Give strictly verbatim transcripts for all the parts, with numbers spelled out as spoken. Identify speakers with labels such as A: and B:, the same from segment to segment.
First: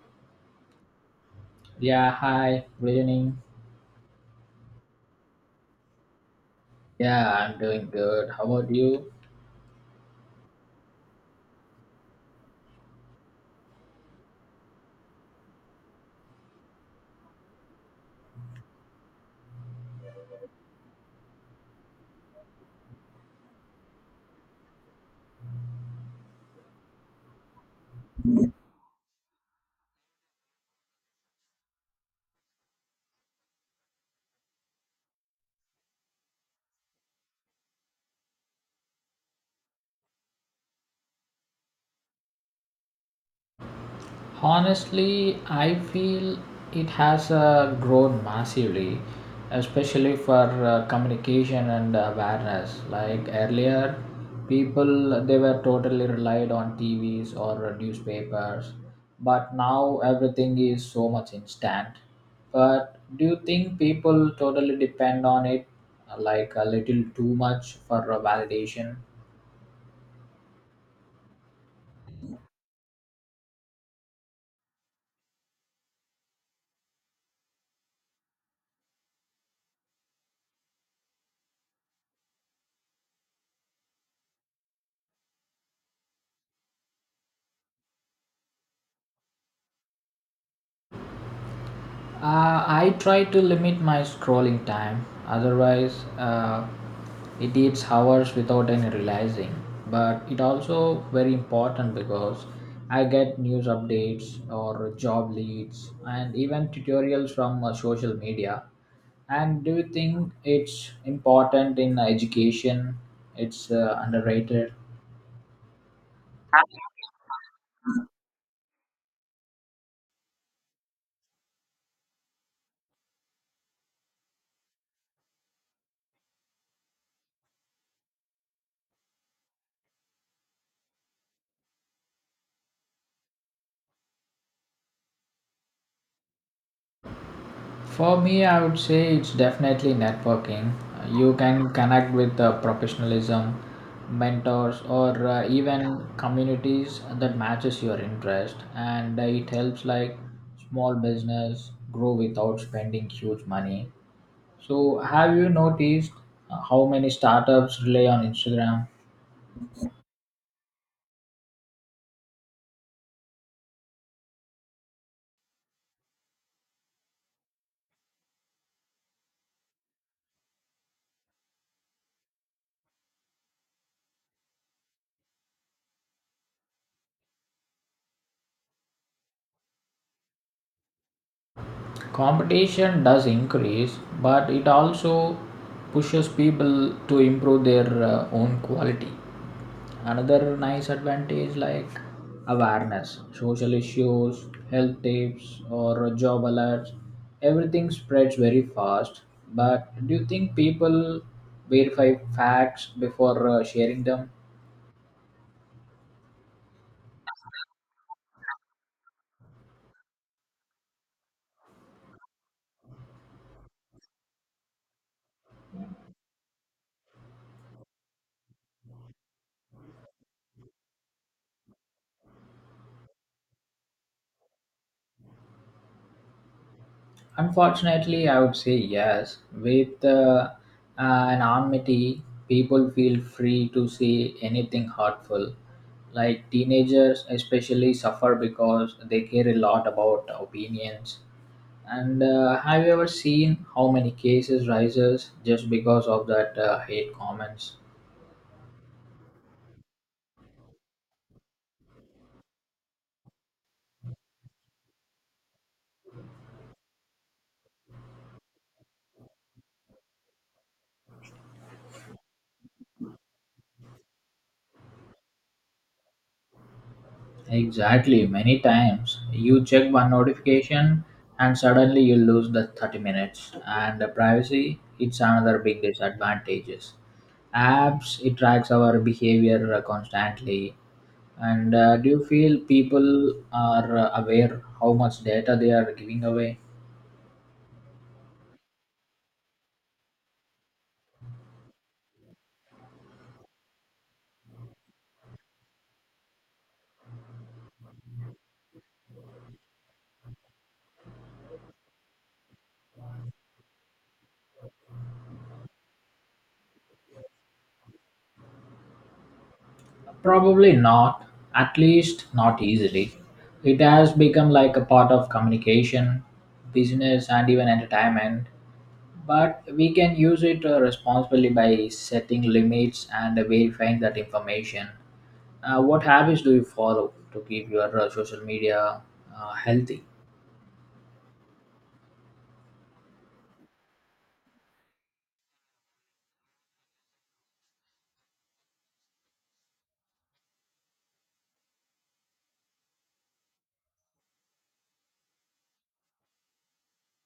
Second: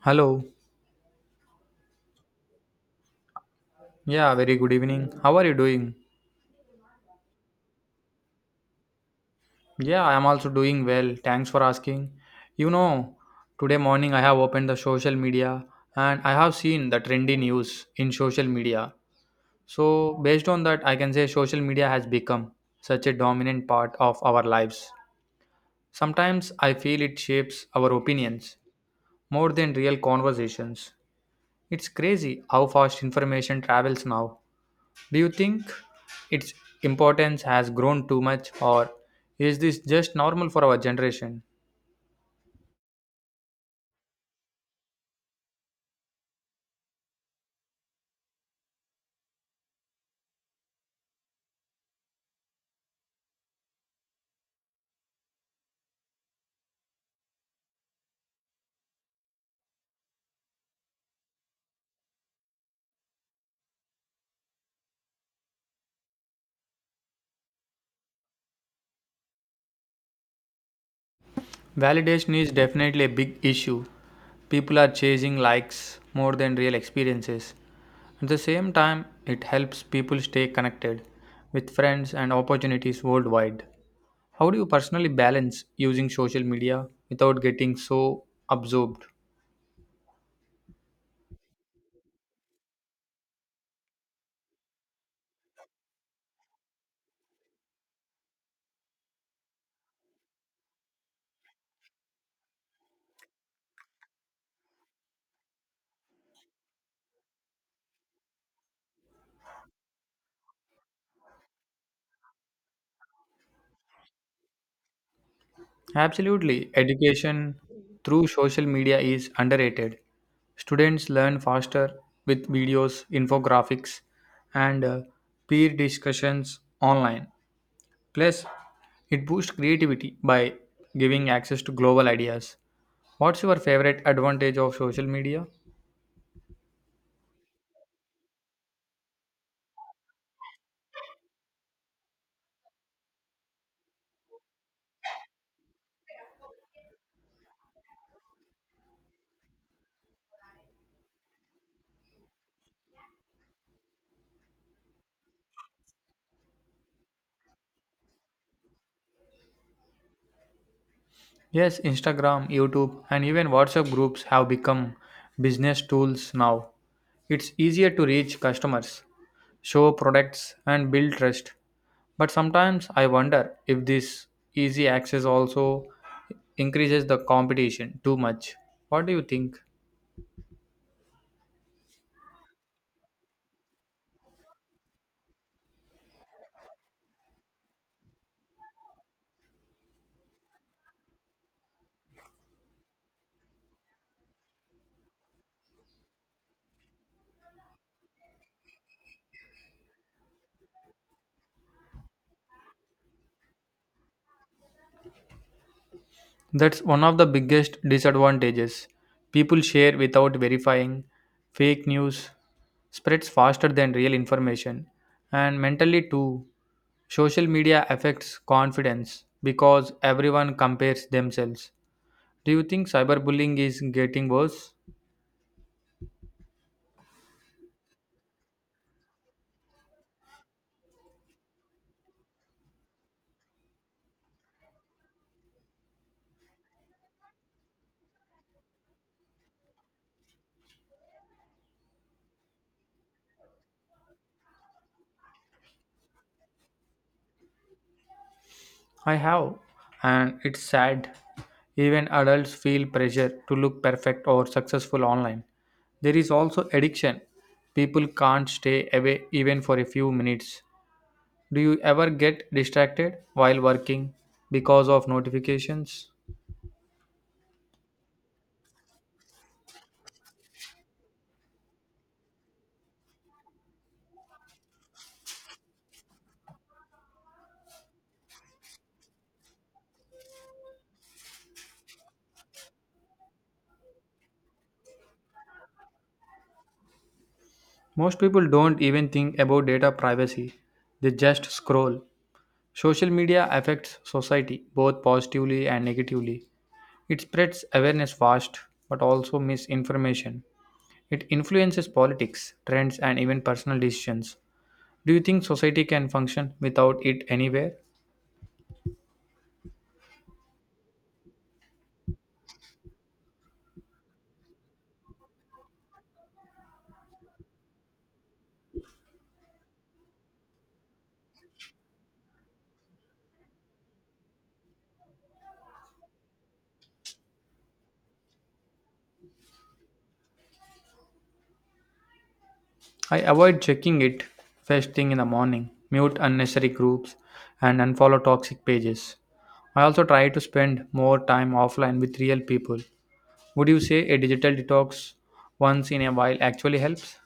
A: Hello.
B: Yeah, hi, good evening.
A: Yeah, very good evening. How are you doing?
B: Yeah, I'm doing good. How about you?
A: Yeah, I am also doing well. Thanks for asking. You know, today morning I have opened the social media and I have seen the trendy news in social media. So, based on that, I can say social media has become such a dominant part of our lives. Sometimes I feel it shapes our opinions more than real conversations. It's crazy how fast information travels now. Do you think its importance has grown too much, or is this just normal for our generation?
B: Honestly, I feel it has uh, grown massively, especially for uh, communication and awareness. Like earlier, people they were totally relied on T Vs or newspapers, but now everything is so much instant. But do you think people totally depend on it, like a little too much for uh, validation?
A: Validation is definitely a big issue. People are chasing likes more than real experiences. At the same time, it helps people stay connected with friends and opportunities worldwide. How do you personally balance using social media without getting so absorbed?
B: Uh, I try to limit my scrolling time, otherwise, uh, it eats hours without any realizing. But it also very important because I get news updates or job leads and even tutorials from uh, social media. And do you think it's important in education? It's uh, underrated.
A: Absolutely. Education through social media is underrated. Students learn faster with videos, infographics, and uh, peer discussions online. Plus, it boosts creativity by giving access to global ideas. What's your favorite advantage of social media?
B: For me, I would say it's definitely networking. You can connect with uh, professionalism, mentors, or uh, even communities that matches your interest, and uh, it helps like small business grow without spending huge money. So, have you noticed uh, how many startups rely on Instagram?
A: Yes, Instagram, YouTube, and even WhatsApp groups have become business tools now. It's easier to reach customers, show products, and build trust. But sometimes I wonder if this easy access also increases the competition too much. What do you think?
B: Competition does increase, but it also pushes people to improve their uh, own quality. Another nice advantage, like awareness social issues, health tips, or job alerts, everything spreads very fast. But do you think people verify facts before uh, sharing them?
A: That's one of the biggest disadvantages. People share without verifying, fake news spreads faster than real information, and mentally too. Social media affects confidence because everyone compares themselves. Do you think cyberbullying is getting worse?
B: Unfortunately, I would say yes. With uh, uh, an anonymity, people feel free to say anything hurtful. Like teenagers, especially, suffer because they care a lot about opinions. And uh, have you ever seen how many cases rises just because of that uh, hate comments?
A: I have, and it's sad. Even adults feel pressure to look perfect or successful online. There is also addiction. People can't stay away even for a few minutes. Do you ever get distracted while working because of notifications?
B: Exactly, many times you check one notification and suddenly you lose the thirty minutes. And the privacy, it's another big disadvantages. Apps it tracks our behavior uh, constantly, and uh, do you feel people are uh, aware how much data they are giving away?
A: Most people don't even think about data privacy, they just scroll. Social media affects society both positively and negatively. It spreads awareness fast but also misinformation. It influences politics, trends, and even personal decisions. Do you think society can function without it anywhere?
B: Probably not, at least not easily. It has become like a part of communication, business, and even entertainment. But we can use it uh, responsibly by setting limits and verifying that information. Uh, what habits do you follow to keep your uh, social media uh, healthy?
A: I avoid checking it first thing in the morning, mute unnecessary groups, and unfollow toxic pages. I also try to spend more time offline with real people. Would you say a digital detox once in a while actually helps?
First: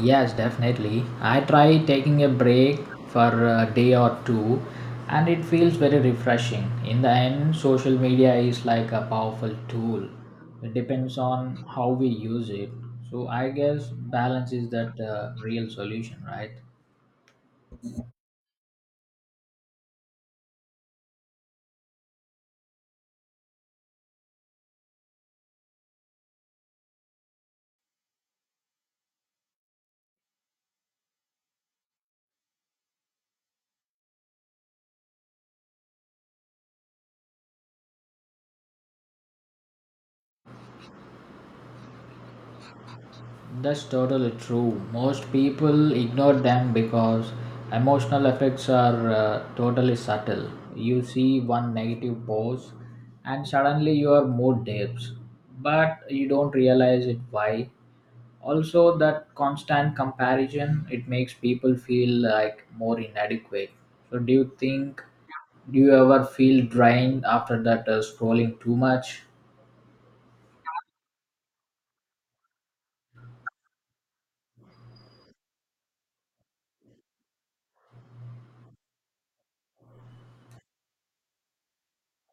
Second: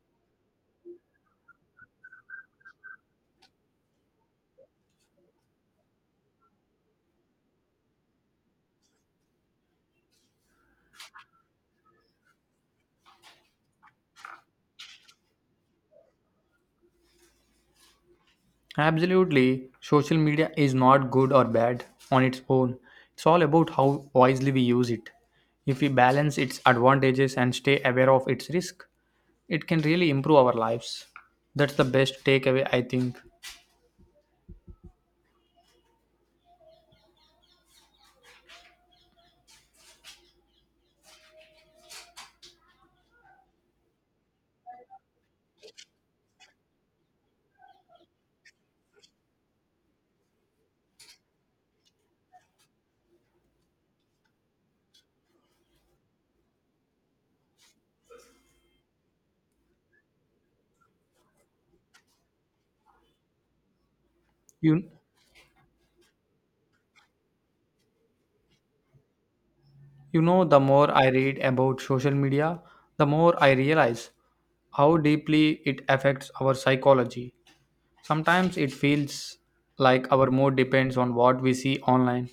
B: Yes, definitely. I try taking a break for a day or two, and it feels very refreshing. In the end, social media is like a powerful tool. It depends on how we use it. So I guess balance is that uh, real solution, right?
A: Absolutely. Social media is not good or bad on its own. It's all about how wisely we use it. If we balance its advantages and stay aware of its risk, it can really improve our lives. That's the best takeaway, I think.
B: That's totally true. Most people ignore them because emotional effects are uh, totally subtle. You see one negative pose and suddenly your mood dips, but you don't realize it why. Also, that constant comparison it makes people feel like more inadequate. So, do you
A: You,
B: think do you ever feel drained after that uh, scrolling too much?
A: you know, the more I read about social media, the more I realize how deeply it affects our psychology. Sometimes it feels like our mood depends on what we see online.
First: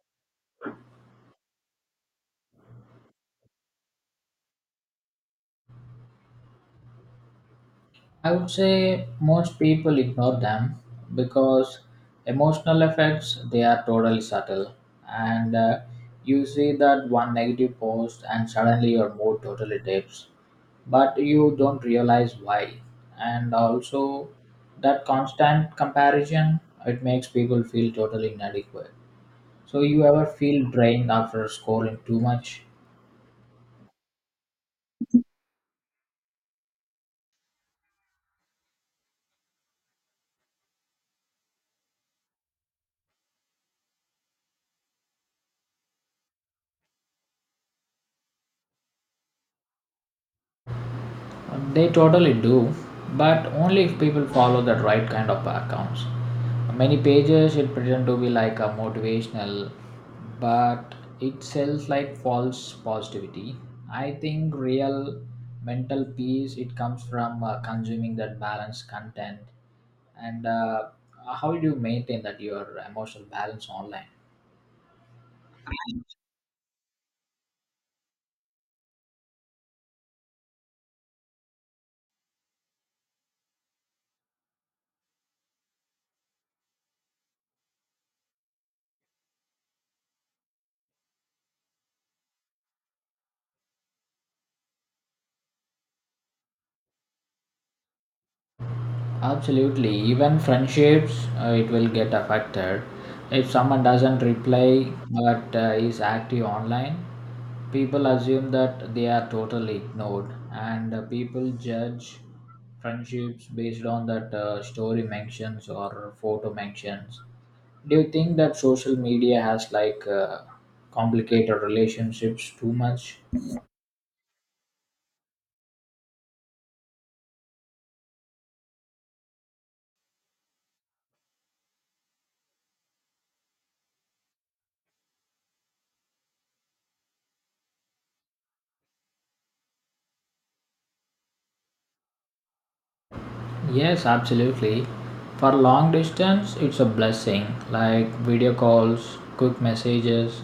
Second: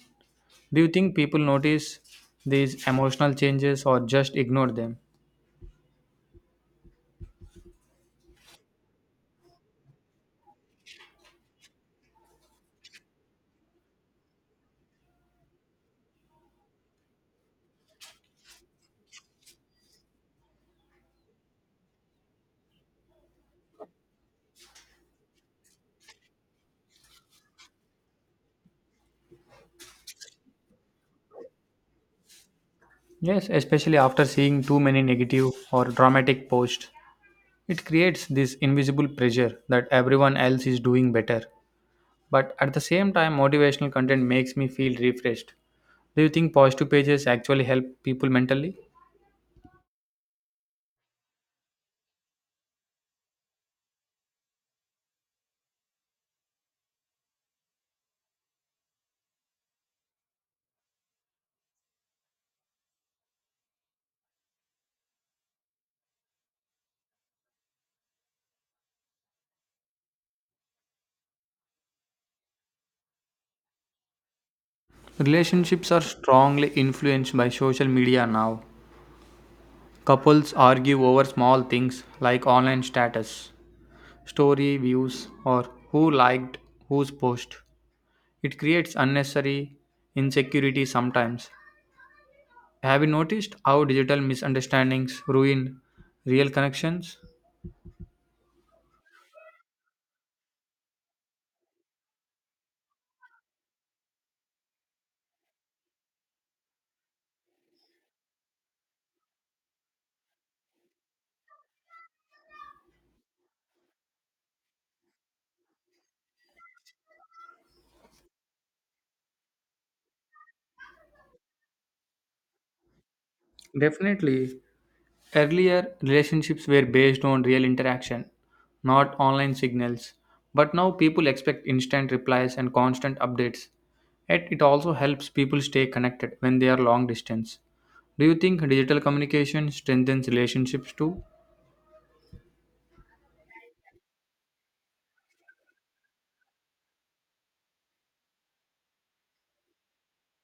A: Do you think people notice these emotional changes or just ignore them?
B: I would say most people ignore them because emotional effects they are totally subtle, and uh, you see that one negative post and suddenly your mood totally dips, but you don't realize why. And also, that constant comparison it makes people feel totally inadequate. So you ever feel drained after scoring too much?
A: Yes, especially after seeing too many negative or dramatic posts. It creates this invisible pressure that everyone else is doing better. But at the same time, motivational content makes me feel refreshed. Do you think positive pages actually help people mentally?
B: They totally do, but only if people follow the right kind of accounts. Many pages it pretend to be like a motivational, but it sells like false positivity. I think real mental peace it comes from uh, consuming that balanced content. And uh, how do you maintain that your emotional balance online?
A: Relationships are strongly influenced by social media now. Couples argue over small things like online status, story views, or who liked whose post. It creates unnecessary insecurity sometimes. Have you noticed how digital misunderstandings ruin real connections?
B: Absolutely. Even friendships, uh, it will get affected. If someone doesn't reply but uh, is active online, people assume that they are totally ignored, and uh, people judge friendships based on that uh, story mentions or photo mentions. Do you think that social media has like uh, complicated relationships too much?
A: Definitely. Earlier, relationships were based on real interaction, not online signals, but now people expect instant replies and constant updates. Yet it also helps people stay connected when they are long distance. Do you think digital communication strengthens relationships too?
B: Yes, absolutely. For long distance, it's a blessing. Like video calls, quick messages,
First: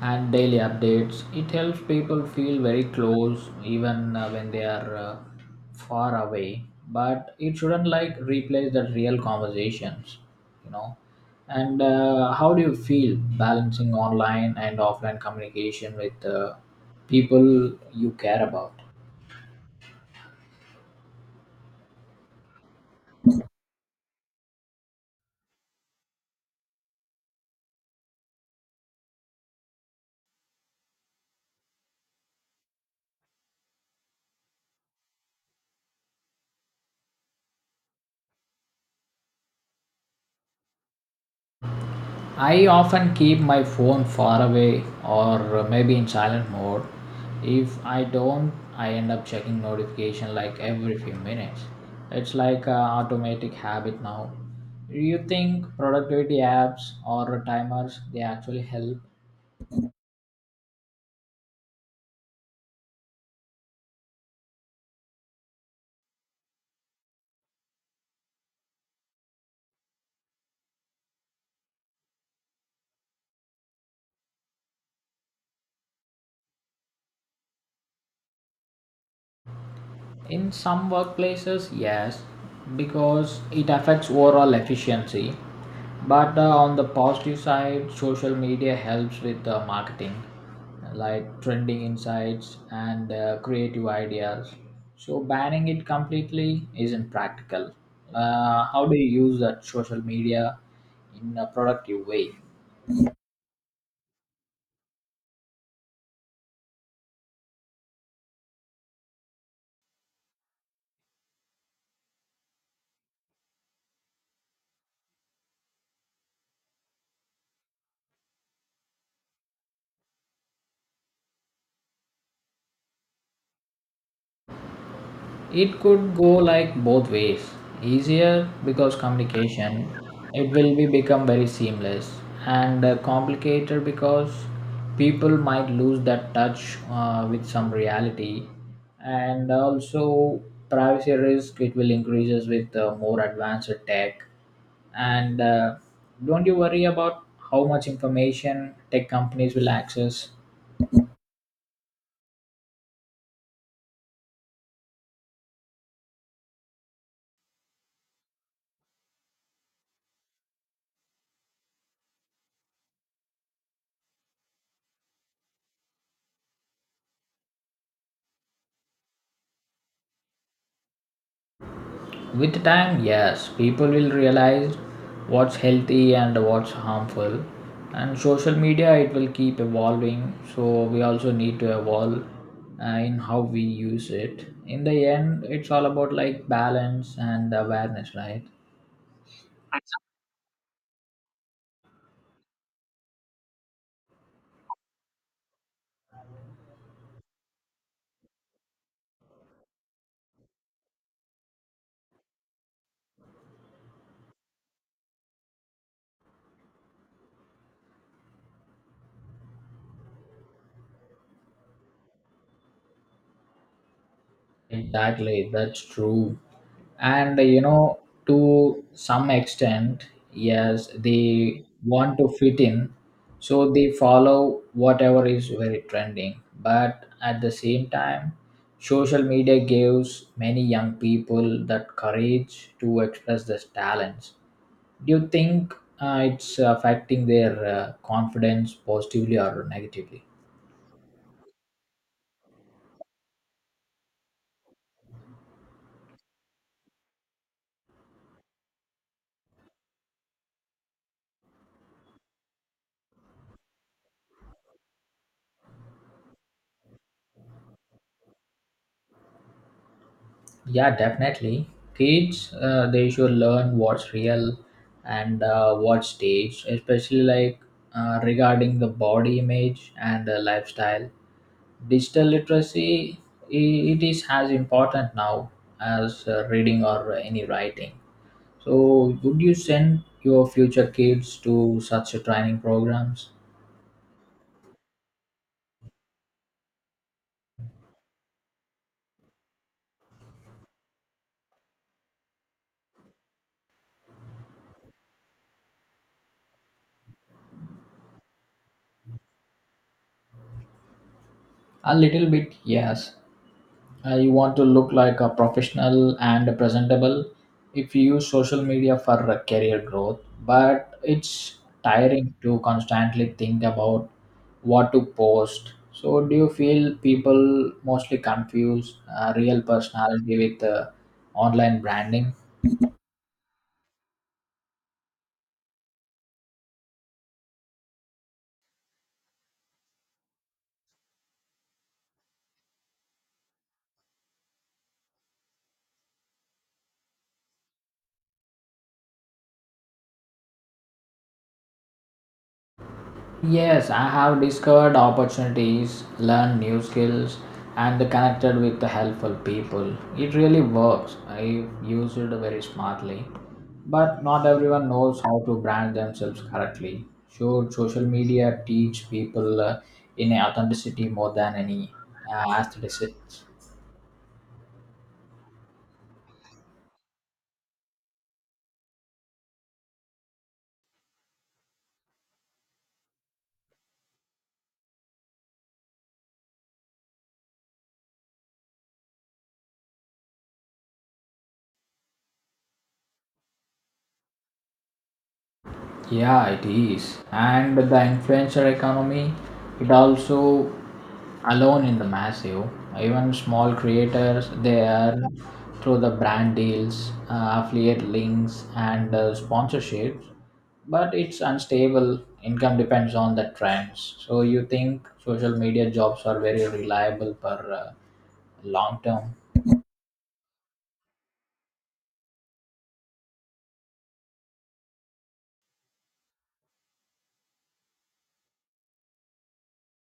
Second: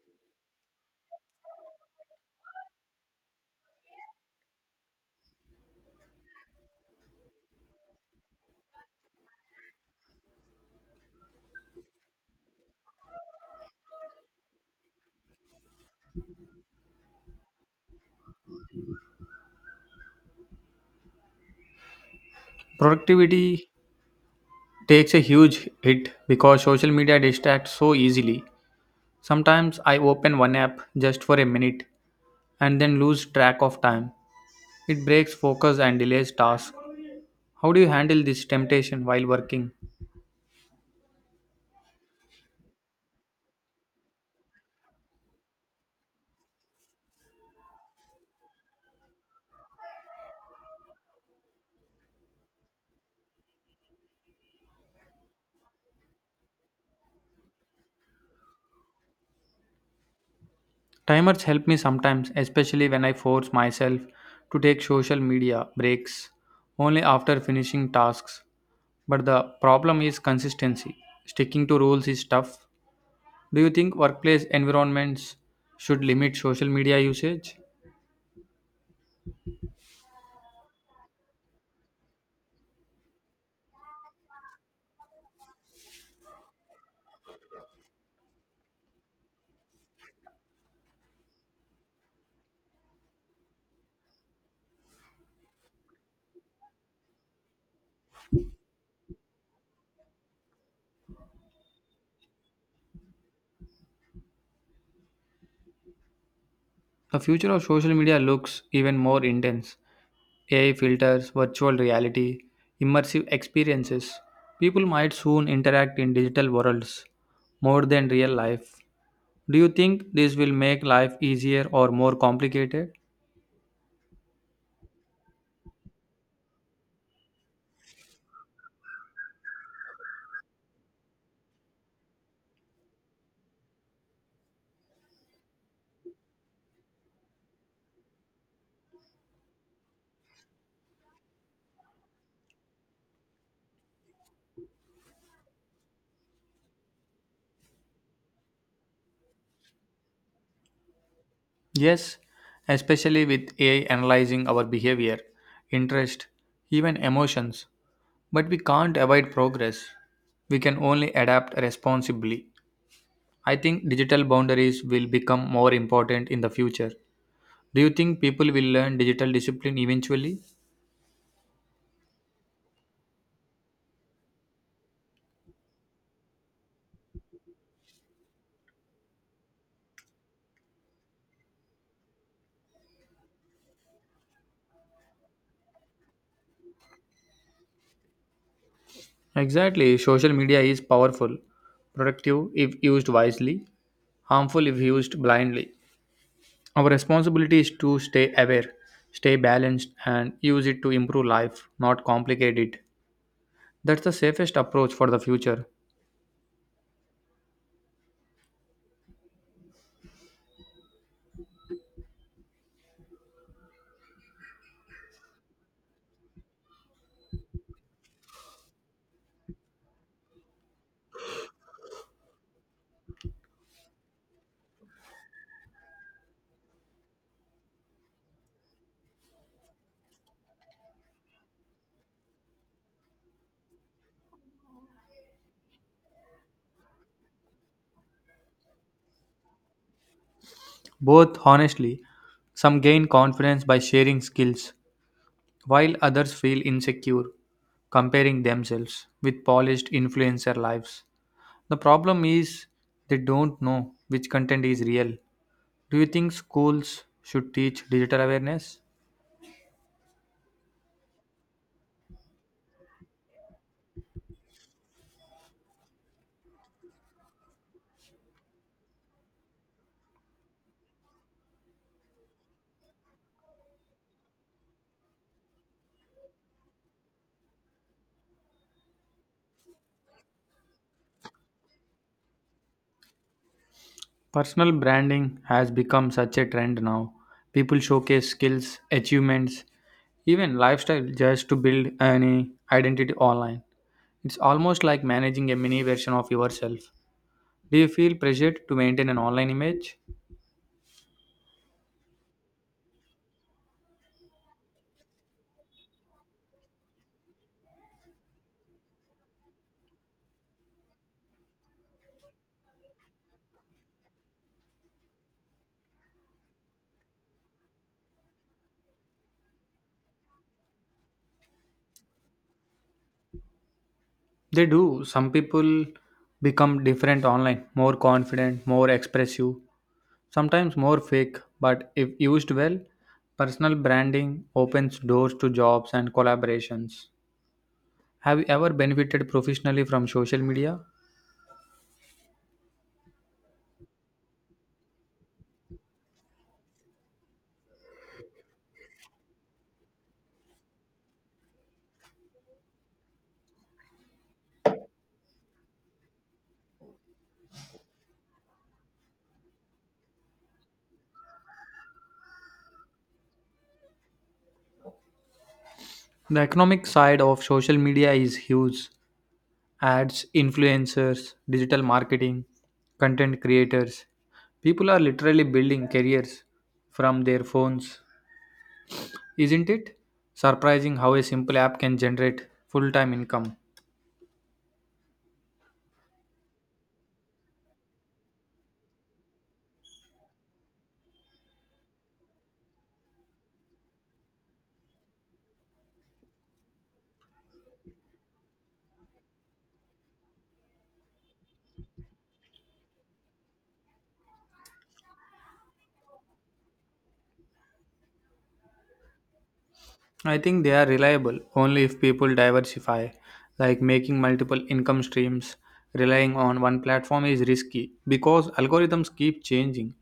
B: and daily updates. It helps people feel very close even uh, when they are uh, far away. But it shouldn't like replace the real conversations, you know. And uh, how do you feel balancing online and offline communication with uh, people you care about?
A: Productivity takes a huge hit because social media distracts so easily. Sometimes I open one app just for a minute and then lose track of time. It breaks focus and delays tasks. How do you handle this temptation while working?
B: I often keep my phone far away or maybe in silent mode. If I don't, I end up checking notification like every few minutes. It's like an automatic habit now. Do you think productivity apps or timers they actually help?
A: Timers help me sometimes, especially when I force myself to take social media breaks only after finishing tasks. But the problem is consistency. Sticking to rules is tough. Do you think workplace environments should limit social media usage?
B: In some workplaces, yes, because it affects overall efficiency. But uh, on the positive side, social media helps with uh, marketing, like trending insights and uh, creative ideas. So banning it completely isn't practical. Uh, how do you use that social media in a productive way?
A: The future of social media looks even more intense. A I filters, virtual reality, immersive experiences. People might soon interact in digital worlds more than real life. Do you think this will make life easier or more complicated?
B: It could go like both ways, easier because communication it will be become very seamless, and uh, complicated because people might lose that touch uh, with some reality. And also privacy risk it will increases with uh, more advanced tech. And uh, don't you worry about how much information tech companies will access?
A: Yes, especially with A I analyzing our behavior, interest, even emotions. But we can't avoid progress. We can only adapt responsibly. I think digital boundaries will become more important in the future. Do you think people will learn digital discipline eventually?
B: With time, yes, people will realize what's healthy and what's harmful. And social media, it will keep evolving. So we also need to evolve uh, in how we use it. In the end, it's all about like balance and awareness, right?
A: Exactly. Social media is powerful, productive if used wisely, harmful if used blindly. Our responsibility is to stay aware, stay balanced, and use it to improve life, not complicate it. That's the safest approach for the future.
B: Exactly, that's true. And you know, to some extent, yes, they want to fit in, so they follow whatever is very trending. But at the same time, social media gives many young people that courage to express their talents. Do you think uh, it's affecting their uh, confidence positively or negatively?
A: Both, honestly, some gain confidence by sharing skills, while others feel insecure comparing themselves with polished influencer lives. The problem is they don't know which content is real. Do you think schools should teach digital awareness?
B: Yeah, definitely. Kids, uh, they should learn what's real and uh, what's staged, especially like uh, regarding the body image and the lifestyle. Digital literacy, i- it is as important now as uh, reading or any writing. So, would you send your future kids to such a training programs?
A: Personal branding has become such a trend now. People showcase skills, achievements, even lifestyle just to build an identity online. It's almost like managing a mini version of yourself. Do you feel pressured to maintain an online image?
B: A little bit, yes. Uh, you want to look like a professional and presentable if you use social media for uh, career growth, but it's tiring to constantly think about what to post. So do you feel people mostly confuse uh, real personality with uh, online branding?
A: They do. Some people become different online, more confident, more expressive, sometimes more fake, but if used well, personal branding opens doors to jobs and collaborations. Have you ever benefited professionally from social media?
B: Yes, I have discovered opportunities, learned new skills, and connected with the helpful people. It really works. I use it very smartly. But not everyone knows how to brand themselves correctly. Should social media teach people uh, in authenticity more than any uh, aesthetics?
A: The economic side of social media is huge. Ads, influencers, digital marketing, content creators. People are literally building careers from their phones. Isn't it surprising how a simple app can generate full time income?
B: Yeah, it is. And the influencer economy, it also alone in the massive. Even small creators, they earn through the brand deals, uh, affiliate links, and uh, sponsorships. But it's unstable. Income depends on the trends. So you think social media jobs are very reliable for uh, long term?
A: I think they are reliable only if people diversify, like making multiple income streams. Relying on one platform is risky because algorithms keep changing,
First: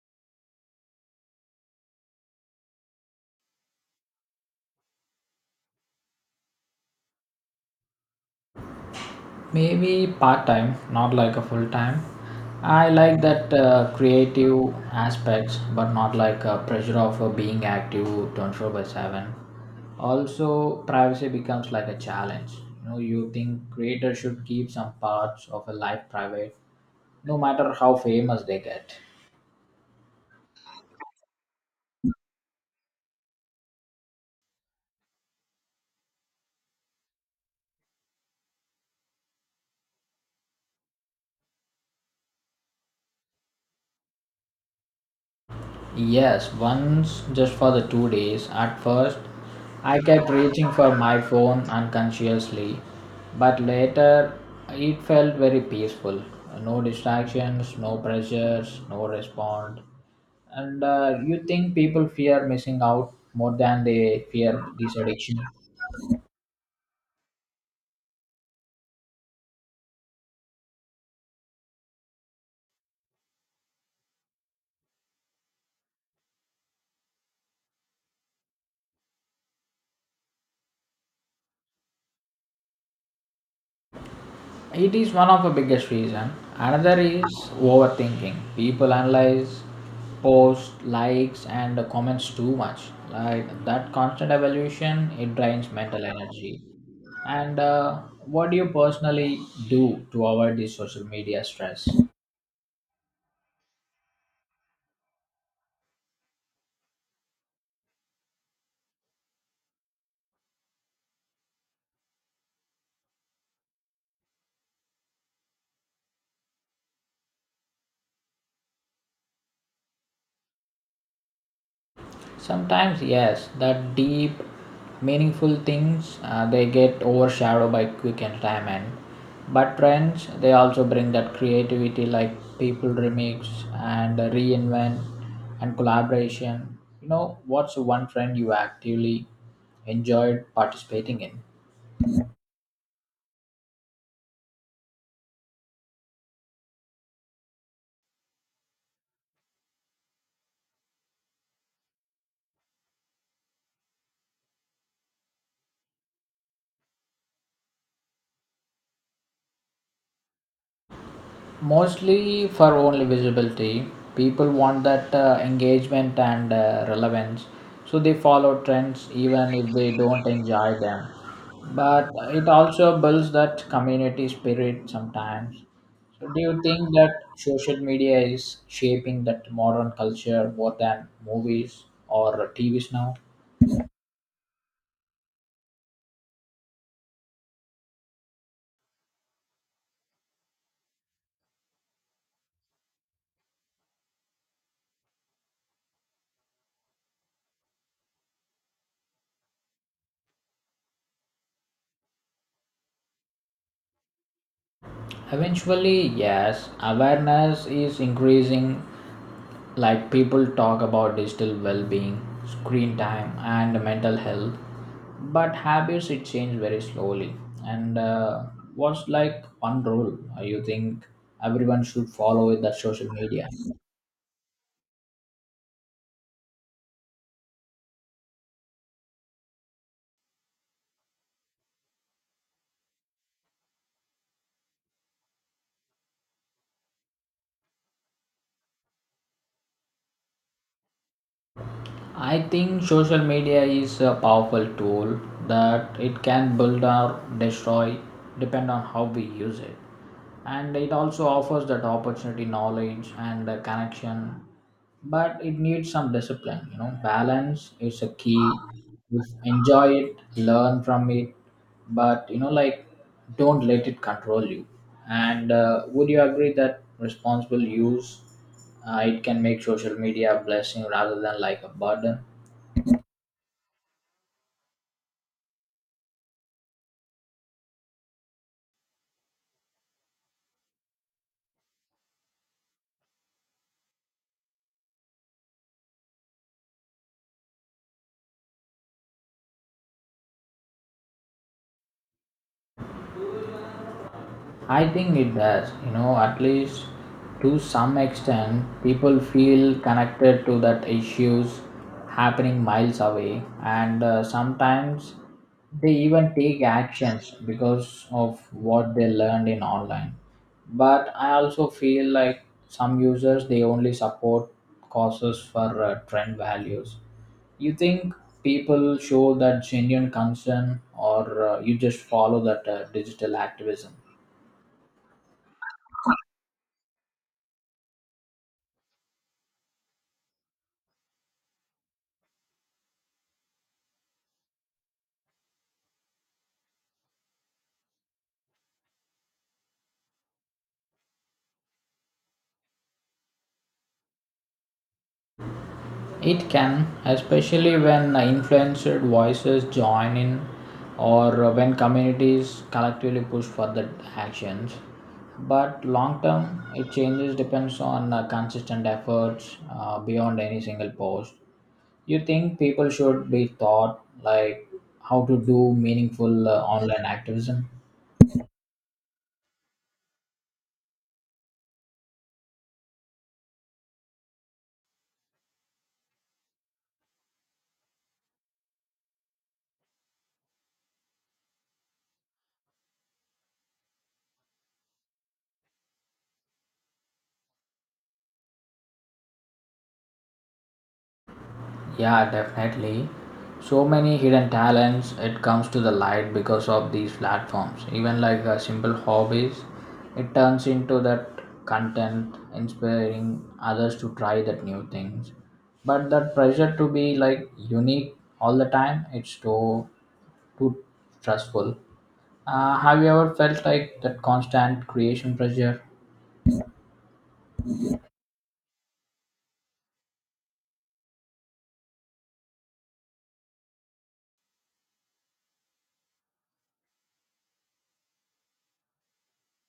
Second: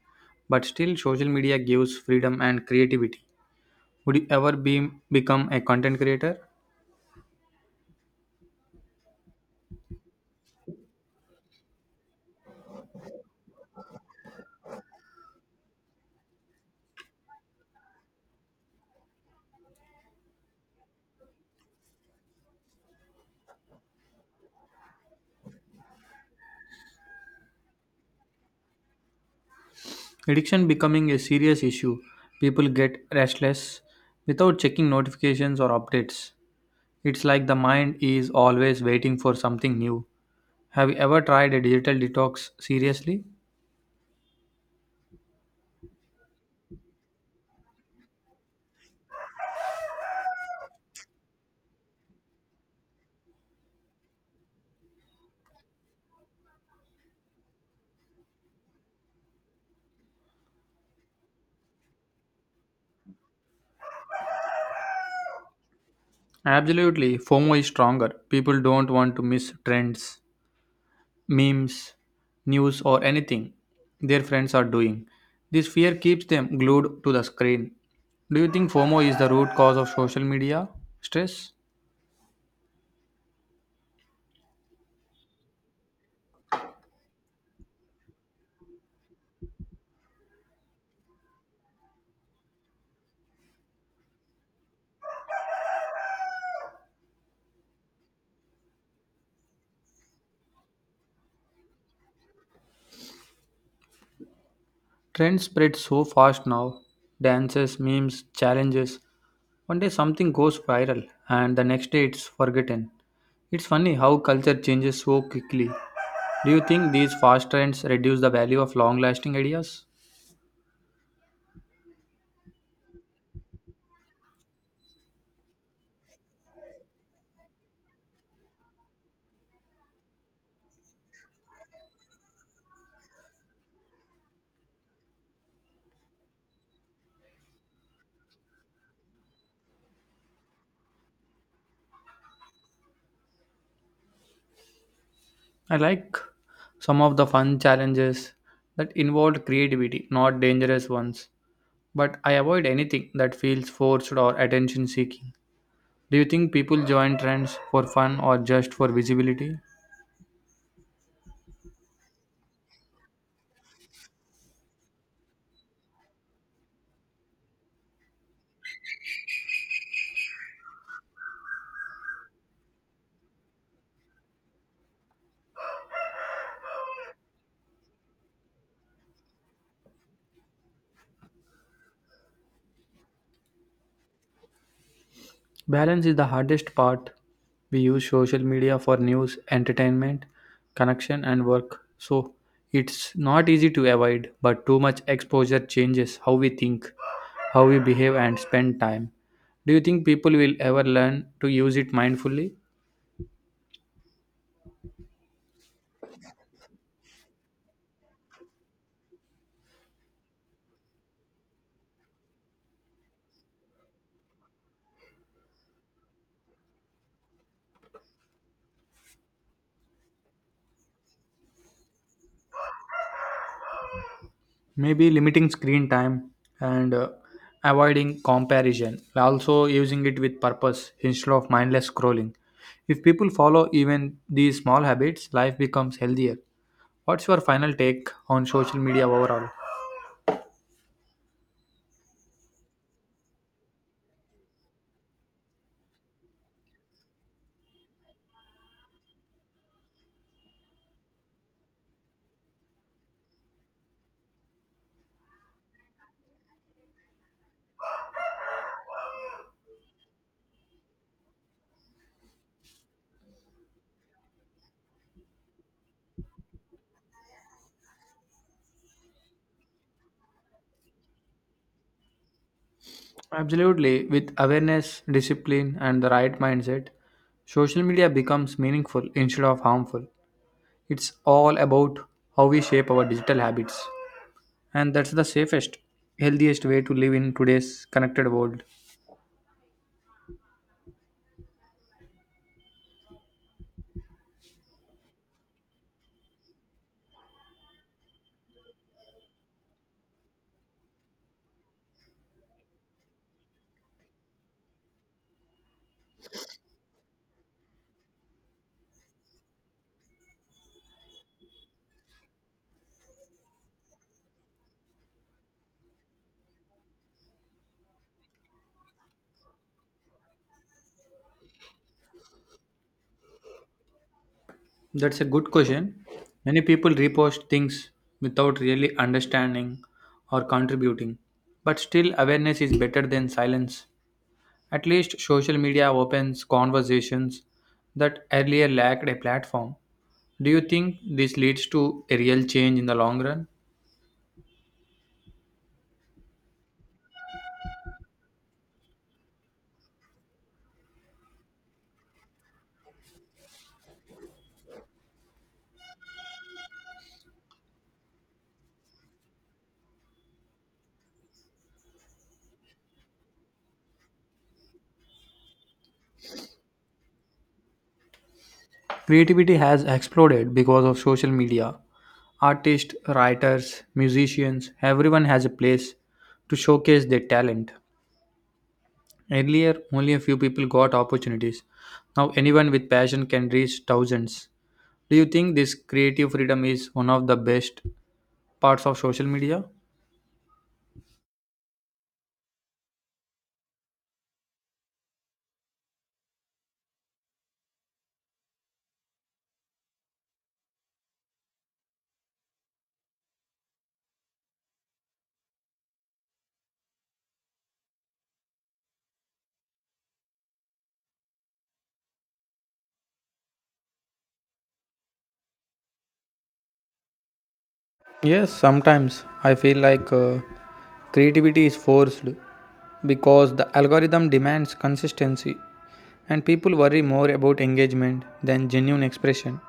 A: but still, social media gives freedom and creativity. Would you ever be, become a content creator?
B: Maybe part time, not like a full time. I like that uh, creative aspects, but not like a pressure of uh, being active twenty-four by seven. Also, privacy becomes like a challenge. You know, you think creators should keep some parts of a life private, no matter how famous they get.
A: Addiction becoming a serious issue. People get restless without checking notifications or updates. It's like the mind is always waiting for something new. Have you ever tried a digital detox seriously?
B: Yes, once just for the two days. At first, I kept reaching for my phone unconsciously, but later it felt very peaceful. No distractions, no pressures, no response. And uh, you think people fear missing out more than they fear this addiction?
A: Absolutely, FOMO is stronger. People don't want to miss trends, memes, news, or anything their friends are doing. This fear keeps them glued to the screen. Do you think FOMO is the root cause of social media stress?
B: It is one of the biggest reason. Another is overthinking. People analyze posts, likes, and comments too much. Like that constant evaluation, it drains mental energy. And uh, what do you personally do to avoid this social media stress?
A: Trends spread so fast now, dances, memes, challenges. One day something goes viral, and the next day it's forgotten. It's funny how culture changes so quickly. Do you think these fast trends reduce the value of long lasting ideas?
B: Sometimes, yes, that deep, meaningful things uh, they get overshadowed by quick entertainment. But trends they also bring that creativity, like people remix and reinvent and collaboration. You know, what's one trend you actively enjoyed participating in?
A: I like some of the fun challenges that involved creativity, not dangerous ones. But I avoid anything that feels forced or attention seeking. Do you think people join trends for fun or just for visibility?
B: Mostly for only visibility. People want that uh, engagement and uh, relevance, so they follow trends even if they don't enjoy them. But it also builds that community spirit sometimes. So do you think that social media is shaping that modern culture more than movies or tvs now?
A: Balance is the hardest part. We use social media for news, entertainment, connection, and work. So it's not easy to avoid, but too much exposure changes how we think, how we behave, and spend time. Do you think people will ever learn to use it mindfully?
B: Eventually, yes, awareness is increasing. Like people talk about digital well being, screen time, and mental health, but habits it change very slowly. And uh, what's like one rule uh, you think everyone should follow with that social media?
A: Maybe limiting screen time and uh, avoiding comparison. Also, using it with purpose instead of mindless scrolling. If people follow even these small habits, life becomes healthier. What's your final take on social media overall?
B: I think social media is a powerful tool that it can build or destroy depend on how we use it. And it also offers that opportunity, knowledge and uh, connection, but it needs some discipline, you know, balance is a key. Just enjoy it, learn from it, but you know, like don't let it control you. And uh, would you agree that responsible use uh, it can make social media a blessing rather than like a burden?
A: Absolutely. With awareness, discipline, and the right mindset, social media becomes meaningful instead of harmful. It's all about how we shape our digital habits. And that's the safest, healthiest way to live in today's connected world.
B: I think it does, you know, at least to some extent people feel connected to that issues happening miles away, and uh, sometimes they even take actions because of what they learned in online. But I also feel like some users they only support causes for uh, trend values. You think people show that genuine concern, or uh, you just follow that uh, digital activism?
A: That's a good question. Many people repost things without really understanding or contributing. But still, awareness is better than silence. At least social media opens conversations that earlier lacked a platform. Do you think this leads to a real change in the long run?
B: It can, especially when influencer voices join in or when communities collectively push for the actions. But long term, it changes depends on uh, consistent efforts uh, beyond any single post. You think people should be taught like how to do meaningful uh, online activism?
A: Creativity has exploded because of social media. Artists, writers, musicians, everyone has a place to showcase their talent. Earlier, only a few people got opportunities. Now, anyone with passion can reach thousands. Do you think this creative freedom is one of the best parts of social media?
B: Yeah, definitely. So many hidden talents it comes to the light because of these platforms. Even like uh, simple hobbies, it turns into that content, inspiring others to try that new things. But that pressure to be like unique all the time, it's too too stressful. Uh, have you ever felt like that constant creation pressure?
A: Yes, sometimes I feel like uh, creativity is forced because the algorithm demands consistency and people worry more about engagement than genuine expression.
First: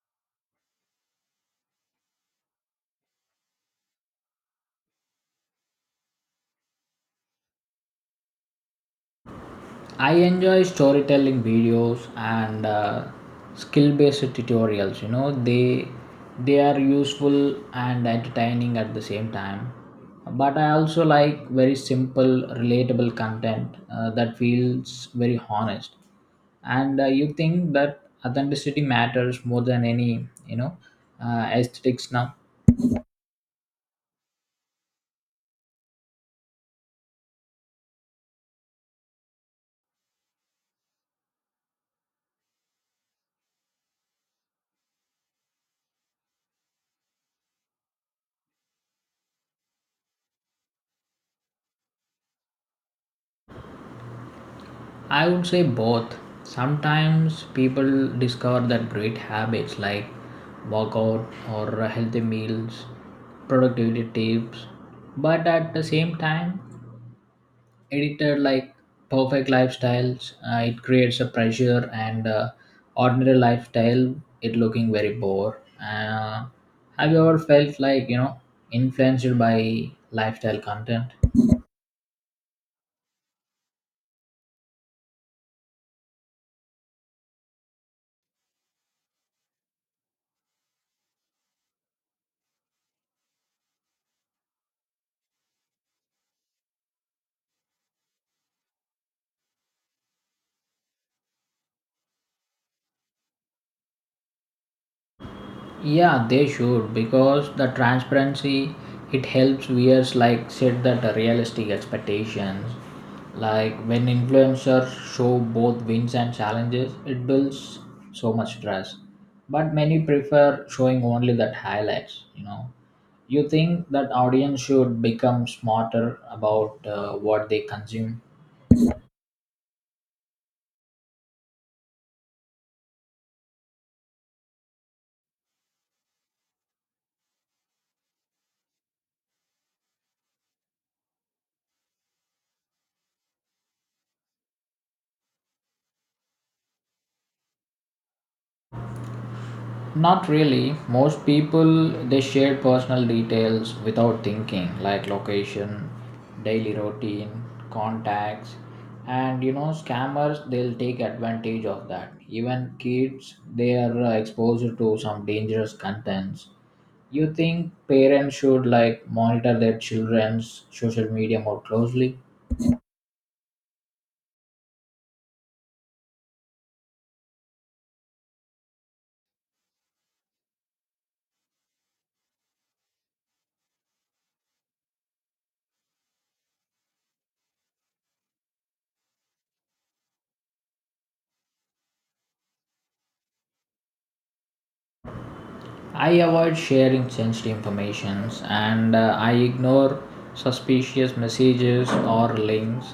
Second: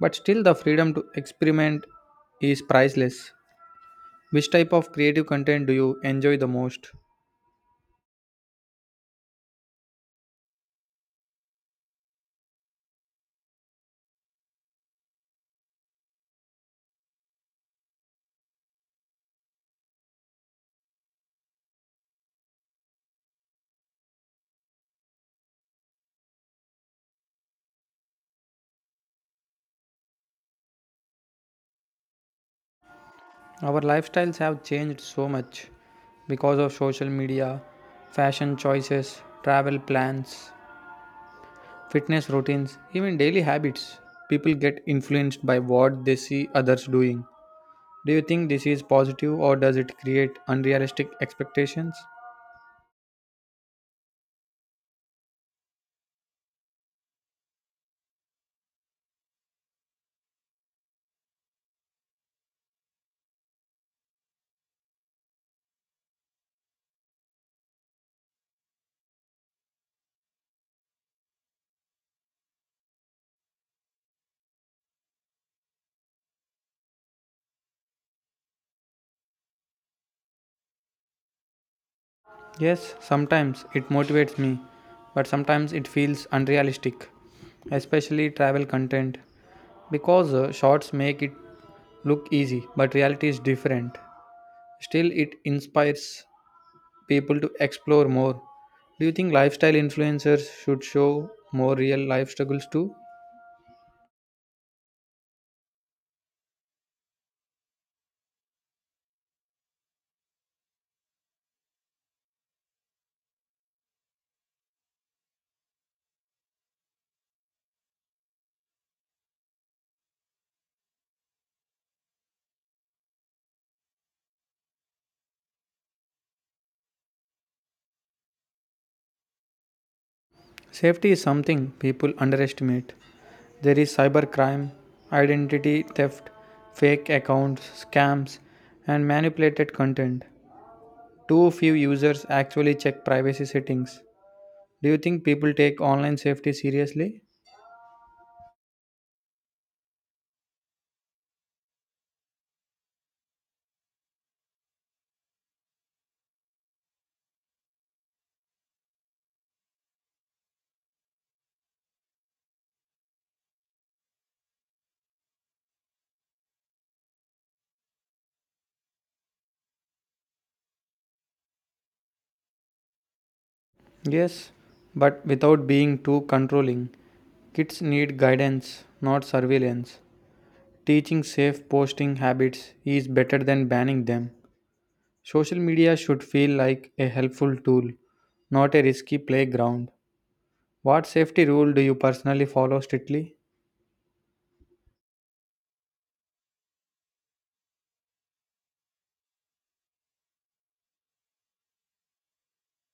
A: But still, the freedom to experiment is priceless. Which type of creative content do you enjoy the most?
B: I enjoy storytelling videos and uh, skill-based tutorials. You know, they they are useful and entertaining at the same time. But I also like very simple, relatable content uh, that feels very honest. And uh, you think that authenticity matters more than any, you know, uh, aesthetics now.
A: Our lifestyles have changed so much because of social media, fashion choices, travel plans, fitness routines, even daily habits. People get influenced by what they see others doing. Do you think this is positive or does it create unrealistic expectations?
B: I would say both. Sometimes people discover that great habits like workout or healthy meals, productivity tips, but at the same time, edited like perfect lifestyles, uh, it creates a pressure and uh, ordinary lifestyle, it looking very bored. Uh, have you ever felt like you know influenced by lifestyle content?
A: Yes, sometimes it motivates me, but sometimes it feels unrealistic, especially travel content, because uh, shorts make it look easy, but reality is different. Still, it inspires people to explore more. Do you think lifestyle influencers should show more real life struggles too?
B: Yeah, they should because the transparency it helps viewers like set that the realistic expectations. Like when influencers show both wins and challenges, it builds so much trust. But many prefer showing only that highlights. You know, you think that audience should become smarter about uh, what they consume.
A: Safety is something people underestimate. There is cybercrime, identity theft, fake accounts, scams, and manipulated content. Too few users actually check privacy settings. Do you think people take online safety seriously?
B: Not really. Most people they share personal details without thinking, like location, daily routine, contacts, and you know scammers they'll take advantage of that. Even kids they are uh, exposed to some dangerous contents. You think parents should like monitor their children's social media more closely?
A: Yes, but without being too controlling. Kids need guidance, not surveillance. Teaching safe posting habits is better than banning them. Social media should feel like a helpful tool, not a risky playground. What safety rule do you personally follow strictly?
B: I avoid sharing sensitive informations, and uh, I ignore suspicious messages or links.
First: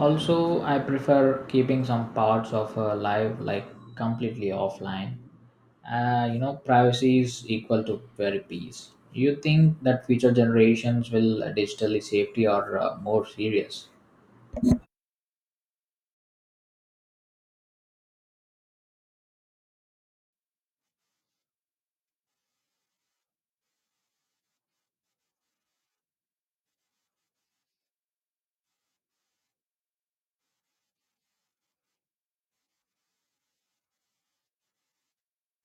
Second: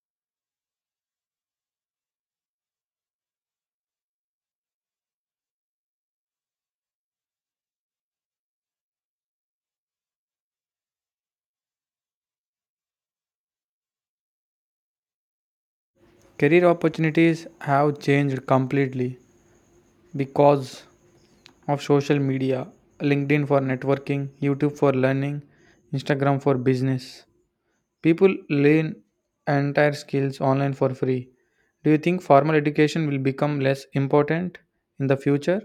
B: Also, I prefer keeping some parts of uh, life like completely offline. Uh, you know, privacy is equal to very peace. You think that future generations will uh, digitally safety or uh, more serious?
A: Career opportunities have changed completely because of social media. LinkedIn for networking, YouTube for learning, Instagram for business. People learn entire skills online for free. Do you think formal education will become less important in the future?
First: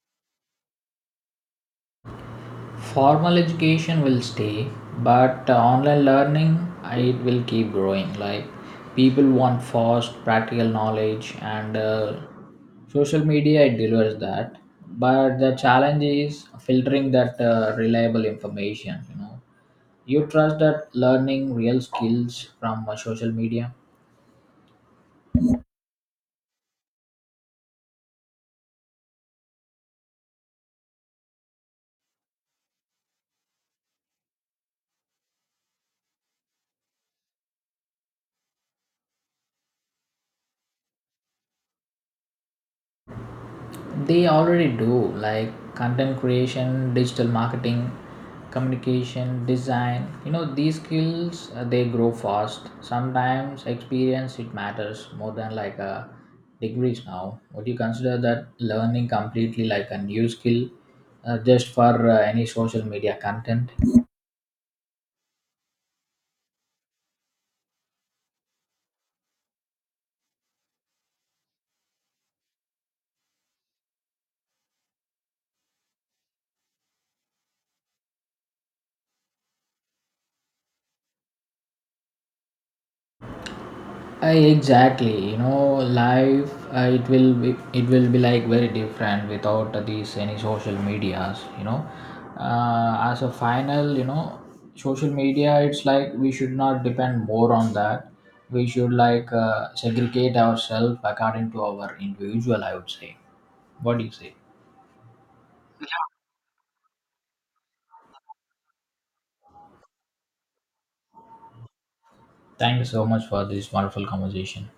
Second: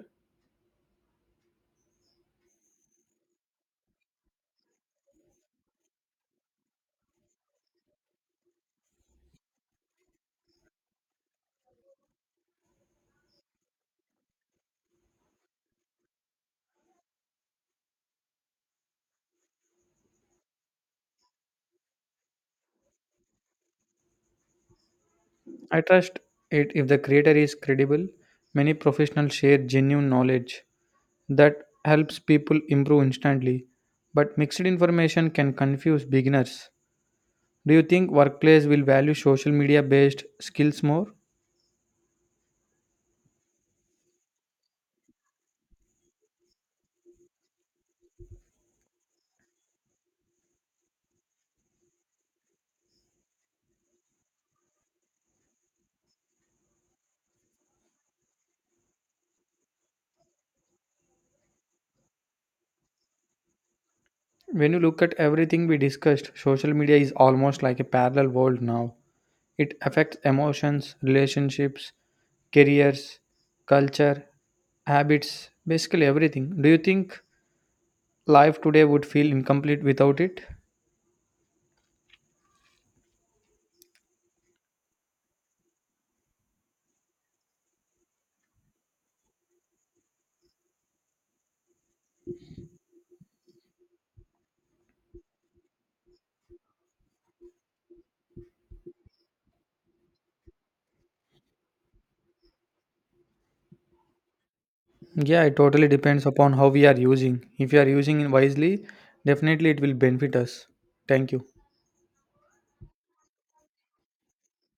B: Formal education will stay, but uh, online learning it will keep growing. Like people want fast practical knowledge and uh, social media it delivers that, but the challenge is filtering that uh, reliable information. You know, you trust that learning real skills from uh, social media?
A: I trust it if the creator is credible. Many professionals share genuine knowledge that helps people improve instantly, but mixed information can confuse beginners. Do you think workplace will value social media based skills more?
B: They already do, like content creation, digital marketing, communication design. You know, these skills uh, they grow fast. Sometimes experience it matters more than like a degrees now. Would you consider that learning completely like a new skill uh, just for uh, any social media content?
A: When you look at everything we discussed, social media is almost like a parallel world now. It affects emotions, relationships, careers, culture, habits, basically everything. Do you think life today would feel incomplete without it?
B: I exactly, you know, life uh, it will be it will be like very different without these any social medias, you know. Uh, as a final, you know, social media it's like we should not depend more on that. We should like uh, segregate ourselves according to our individual. I would say. What do you say?
A: Yeah, it totally depends upon how we are using. If we are using it wisely, definitely it will benefit us. Thank you.
B: Thank you so much for this wonderful conversation.